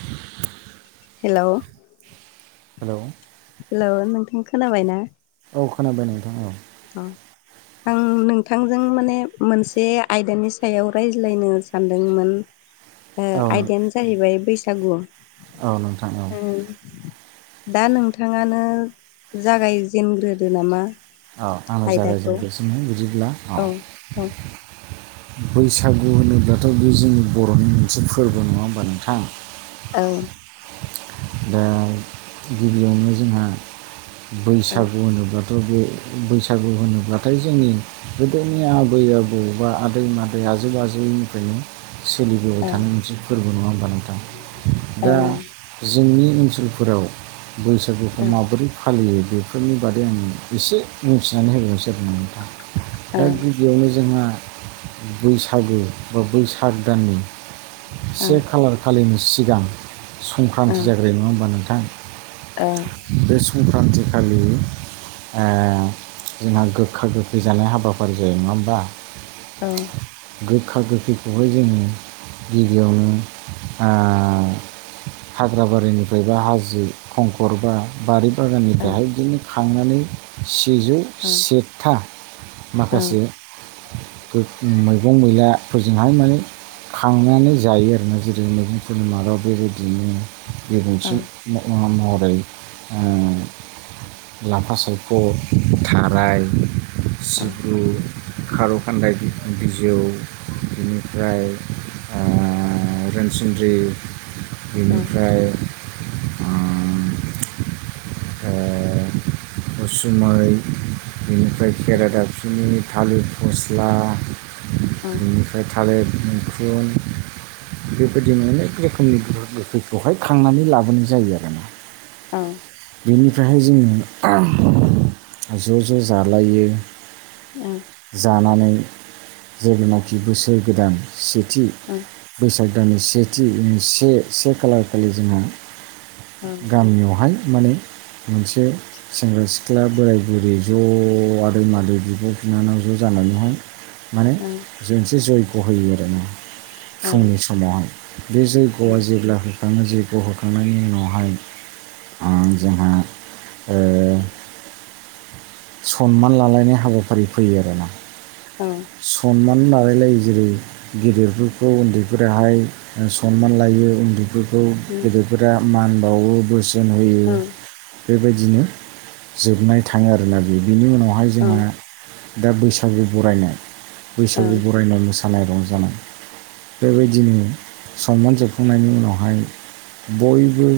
[inaudible] Hello hello hello नोंथां खोनाबायना औ खोनाबाय नोंथां औ औ आं नोंथांजों माने मोनसे आयदानि सायाव रायज्लायनो सानदोंमोन औ नों आयदायानो जाहैबाय बैसागु औ नोंथां औ ओम दा नोंथांङानो जागायजेनग्रोदो नामा औ आं जागाय आयदाखौ जेनोसोय बिदिब्ला औ - औ बैसागु होनोब्लाथ' बे जोंनि बर'नि मोनसे फोरबो नंङा होमबा नोंथां औ दा गिबियावनो जोंहा औ बैसागु होनोब्लाथ' बे बैसागु होनोब्लाथाय जोंनि गोदोनि आबै आबौ बा आदै मादै आजै आजौ बेनिफ्रायनो सोलिबोबाय थानाय मोनसे फोरबो नंङा होमबा नोंथां ए दा जोंनि ओनसोलफोराव बैसागुखौ माबोरै फालियो बेफोरनि बादै आं एसे मिथिनानै होबायस नोथां औ दा गिबियावनो जोंहा बैसागो बा बैसाग दाननि औ से खालार खालिनि सिगां संक्रान्ति जाग्राय नंङा होमबा नोंथां ओ बे संक्रान्ति खालि जोंहा गोखा गोखै जानाय हाबाफारि जायो नंङा होमबा औ गोखा गोखैखौहाय जोंङो गिबियावनो हाग्राबारिनिफ्राय बा हाजो खंखर बा बारि बागाननिफ्रायहाय बिदिनो खांनानै सेजौ सेथा माखासे मैगं मैलाफोरजोंहाय माने खांनानै जायो आरो ना जेरै मैगंफोरनि मादाव बेबायदिनो गेगंसि महरै लाफा सायख थाराय सिब्रु खारु खान्दाय बिजौ बिनिफ्राय रोनसोनन्द्रि बेनि ओमफ्राय उसुमै बेनिफ्राय खेरादाबसुनि थालिर फस्ला बेनिफ्राय थालिर मैखुन बेबायदिनो अनेक रोखोमनि‌‌ गोबां गोबां बेवहाय खांनानै लाबोनाय जायो आरो ना औ बेनिफ्रायहाय जोंङो ज' ज' जालायो जानानै जेब्लानाखि बोसोर गोदान सिब सेथि बैसाग दाननि सेथि से से खालार खालि जोंहा गामियावहाय माने मोनसे सेंग्रा सिख्ला सिख्ला बोराय बुरि ज' आदै मादै बिब' बिनानाव ज' जानानैहाय माने जोंसे जयग' होयो आरो ना फुंनि समाव बे जग'आ जेब्ला नो जग होखांनायनि उनावहाय आं जोंहा ओ सनमान लालायनाय हाबाफारि फैयो आरोना। सनमान लालायलायो जेरै गेदेरफोरखौ उन्दैफोराहाय सनमान लायो उन्दै बेखौ गेदेरफोरा मान बावो बोसोन होयो। औ बेबायदिनो जोबनाय थांङो आरोना बे बिनि उनावहाय औ जोंहा दा बैसागु बरायनाय बैसागु बरायनायाव मोसानाय रंजानाय बेबायदिनो सनमान जोबखांनायनि उनावहाय बयबो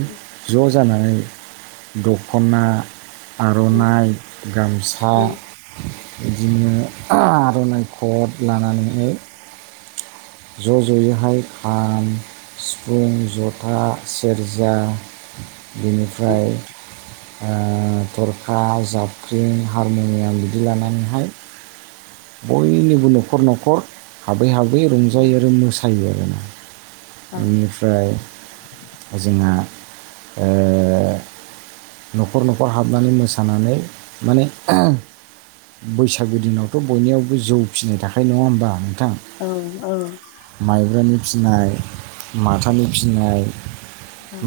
ज' जानानै दख'ना आर'नाइ गामसा बिदिनो आर'नाइ खद लानानैहाय ज' ज'यैहाय खाम सिफुं जथा सेरजा बेनिफ्राय आं थरखा जाबख्रिं हारमुनियाम बिदि लानानैहाय बयनिबो न'खर न'खर हाबै हाबै रंजायो आरो मोसायो आरोना। बेनिफ्राय जोंहा न'खर न'खर हाबनानै मोसानानै माने बैसागो दिनाव थ' बयनियावबो जौ फिसिनाय थाखायो नङा होमबा नोंथां माइब्रानि फिनाय माथाानि फिनाय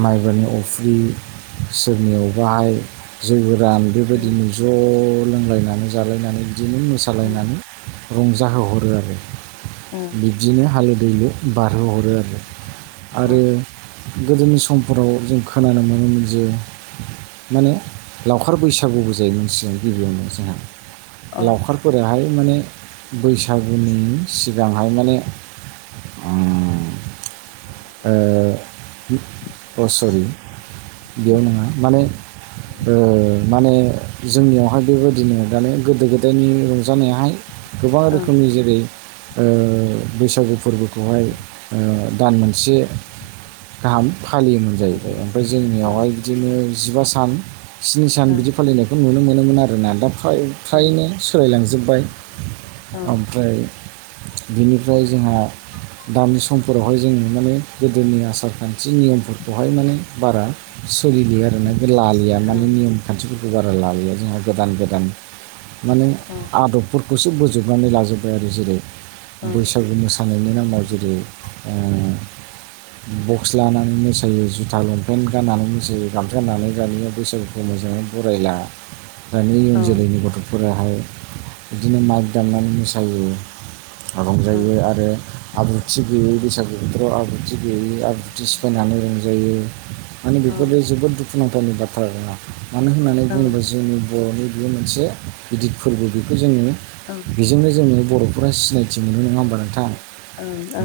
माइब्रानि अफ्रि सोरनियाव बाहाय जै गोरान बेबायदिनो ज' लोंलायनानै जालायनानै बिदिनो मोसालायनानै रंजाहोहरो आरो। बिब्दिनो हालो दैलो बारहोहरो आरो। आरो गोदोनि समफोराव जों खोनानो मोनोमोन जे माने लावखार बैसागुबो जायो मानसिया गिबियावनो जोंहा लावखार बेहाय माने बैसागुनि सिगांहाय माने आ ओ अ सरि। बेयाव नङा माने ओ माने जोंनियावहाय बेबायदिनो दालाय गोदो गोदायनि रंजानायाहाय गोबां रोखोमनि जेरै ओ बैसागु फोरबोखौहाय दान मोनसे गाहाम फालियोमोन जाहैबाय ओमफ्राय जोंनियावहाय बिदिनो जिबा सान स्नि सान बिदि फालिनायखौ नुनो मोनोमोन आरोना दा फ्राय फ्रायनो लांजोब्बाय ओमफ्राय बिनिफ्राय जोंहा दामानि समफोरावहाय जोङो माने गोदोनि आसारखान्थि थि नियमफोरखौहाय माने बारा सोलियो आरो ना बे लालिया माने नियम खान्थिफोरखौ बारा लालिया जोंहा गोदान गोदान माने आदबफोरखौसो बोजोबनानै लाजोबबाय आरो जेरै बैसागु मोसानायनि नामाव जेरै आ बक्स लानानै मोसायो जुथा लंपेन्ट गाननानै मोसायो गामसा गाननानै दानिया बैसागुखौ मोजांङै बरायला दानि इयुन जोलैनि गथ'फोराहाय बिदिनो माइक दामनानै मोसायो रंजायो आरो आब्रुथि गैयै बैसागु बोथोराव आब्रुथि गैयि आब्रुथि सिफायनानै रंजायो माने बेफोरो जोबोद दु खुनांथावनि बाथ्रा नङा मानो होननानै बुङोब्ला जोंनि बर'नि बेयो मोनसे गिदिर फोरबो बेखौ जोङो बेजोंनो जोङो बर'फोरा सिनायथि मोनो नङा होमबा नोंथां।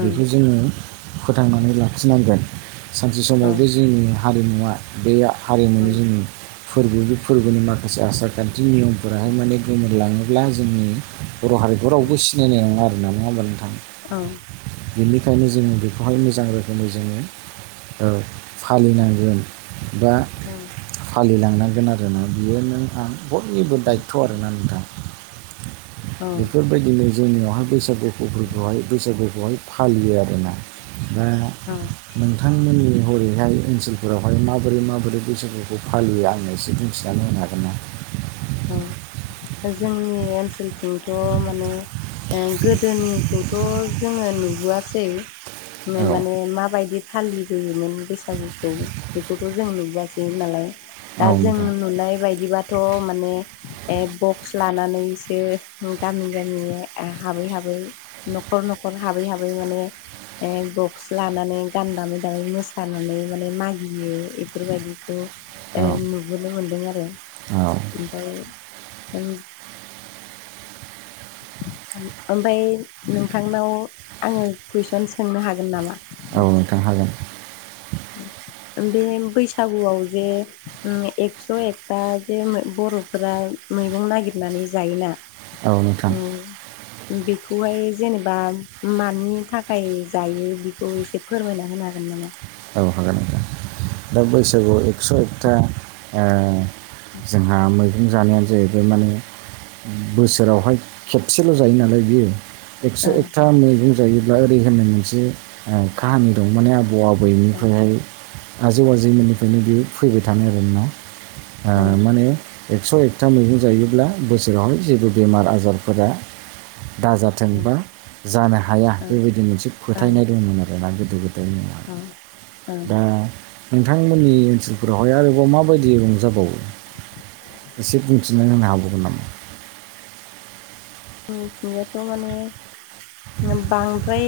बेखौ जोङो फोथांनानै लाखिनांगोन। सानसे समाव बे जोंनि हारिमुवा बे हारिमुनि जोंनि फोरबो बे फोरबोनि माखासे आसार खान्थि नियमफोराहाय माने गोमोरलाङोब्ला जोंनि बर' हारिखौ रावबो सिनायनाय नङा आरो ना नङा होमब नोंथां। बेनिखायनो जोङो बेखौहाय मोजां रोखोमै जोङो फालिनांगोन बा फालिलांनांगोन आरो ना बियो नों आं बयनिबो दायथ' आरो नोथां बेफोरबायदि लोगो जोंनियावहाय बैसागु फोरुफोरखौहाय बैसागुखौहाय फालियो आरोना दा नोंथांमोननि हरैहाय ओनसोलफोरावहाय माबोरै माबोरै बैसागुखौ फालियो आंनो एसे बुंथिनानै होनो हागोन ना? औ जोंनि ओनसोलथिंथ' माने ओ गोदोनिखौथ' जोङो नुबोआसै ने माने माबायदि फालिबोयोमोन बैसागुखौ बेखौथ' जों नुुबोआसै नालाय दा हागोन जों ना नुनाय बायदिबाथ' मा ने ए बक्स लानानैसो गामि गामि हाबै हाबै न'खर न'खर हाबै हाबै माने बक्स लानानै गान दामै दामै मोसानानै माने मागियो एफोरबायदिखौ औ नुबोनो मोनदों आरो औ ओमफाय ओम ओमफाय नोंथांनाव आङो कुइसन सोंनो हागोन नामा औ नोंथां हागोन [unintelligible] बे बैसागुआव जे एक्स' उम एकथा जे बर'फोरा मैगं नागिरनानै जायोना औ नोंथां उम बेखौहाय जेनेबा मानि थाखाय जायो बेखौ एसे फोरमायना होनो हागोन नामा औ हागोन नोंथां दा बैसागुआव एक्स' एकथा ओ जोंहा मै गं जानायानो जाहैबाय माने बोसोरावहाय खेबसेल' जायो नालाय बियो एक्स' ओं एकथा मैगं जायोब्ला ओरै होननाय मोनसे काहानि दं माने आबौ आ बयनिफ्रायहाय आजै आजैमोननिफ्रायनो बे फैबाय थानायानो आरोना ओं ओ माने एक्स' एकथा मैगं जायोब्ला बोसोरावहाय जेबो बेमार आजारफोरा दाजाथों ओं बा जानो हाया ओं बेबायदि मोनसे ओं फोथायनाय दंमोन आरोना गोदो गोदायनि [unintelligible] ओं ओं दा नोंथांमोननि ओनसोलफोरावहाय आरोबाव माबायदि रंजाबावो एसे बुंथिनानै होनो हाबावगोन नामा जोंथिंजायथ' माने बांद्राय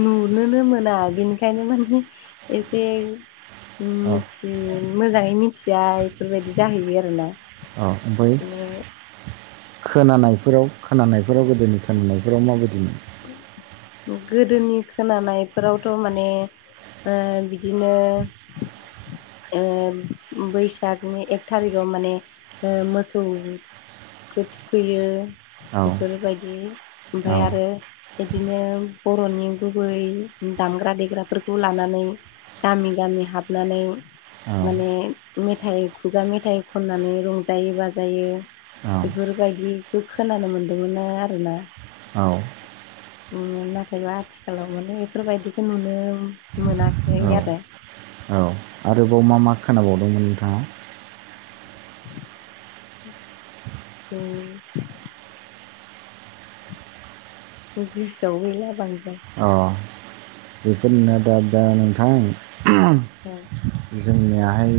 नुनोनो मोना बेनिखायनो माने एसे औ मिथि मोजाङै मिथिया इफोरबायदि जाहैयो आरोना औ ओमफ्राय माने खोनानायफोराव खोनानायफोराव गोदोनि खोनानायफोराव माबायदिमोन गोदोनि खोनानायफोरावथ' माने ओ बि दिनो ओ बैसागनि एक थारिगाव माने मोसौ खो थुखैयो औ बेफोरबायदि औ ओमफाय आरो बिदिनो बर'नि गुबै दामग्रा देग्राफोरखौ लानानै गामि गामि हाबनानै माने मेथाइ खुगा मेथाइ खननानै रंजायो बाजायो औ बेफोरबायदिखौ खोनानो मोनदोंमोन आरोना औ उम नाथायबा आथिखालाव माने एफोरबायदिखौ नुनो मोनाखै आरो बाव मा मा खोनाबावदोंमोन नोंथाङा [inaudible] औ [inaudible] गोसोआव गैला बां अ बेफोरनो दा दा नोंथां औ जोंनियाहाय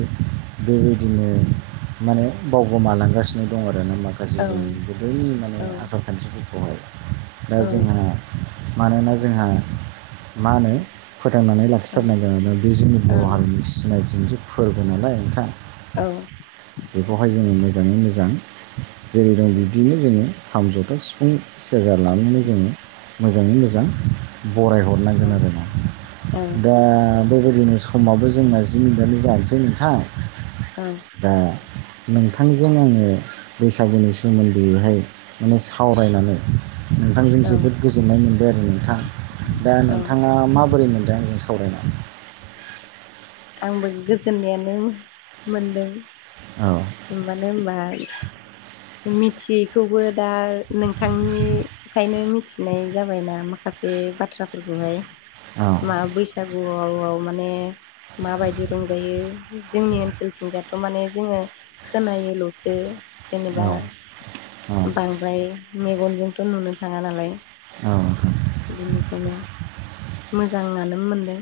बेबायदिनो माने बावगोमालांगासिनो दं आरोना माखासे औ जोंनि गोदोनि माने औ आसार खान्थिफोरखौहाय [inaudible] दा औ जोंहा मानोना जोंहा मा होनो फोथांनानै औ लाखिथारनांगोना बे जोंनि बर' हारिनि सिनायथिजों [inaudible] फोरबो नालाय नोंथा औ बेखौहाय जोङो मोजाङै मोजां जेरै दं बिब्दिनो जोङो खाम जथा सिफुं सेरजा लानानै जोङो मोजाङै मोजां बराय हरनांगोन आरोना औ दा बेबायदिनो समाबो जोंना जि दानि जानोसै नोंथां औ दा नोंथांजों आङो बैसागुनि सोमोन्दैयैहाय माने सावरायनानै नोंथांजों औ जोबोद गोजोननाय मोनबाय आरो नोंथां दा औ नोंथाङा माबोरै मोनदों? सावरायना आंबो गोजोननायानो मोन-मोनदों औ मानो होनबा ग [inaudible] मिथियैखौबो दा नोंथांनिफ्रायनो मिथिनाय जाबायना माखासे माखासे बाथ्राफोरखौहाय औ मा बैसागुआव माने माबायदि रंजायो जोंनि ओनसोलथिंजाथ' माने जोङो खोनायोल'सो जेनेबा औ औ बांद्राय मेगनजोंथ' नुनो थाङा नालाय औ बेनिखायनो मोजाङानो मोनदों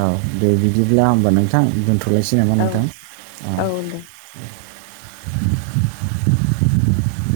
औ दे बिदिब्ला होमबा नोंथां दोनथ' थलायसै नामा औ नोंथां औ [inaudible]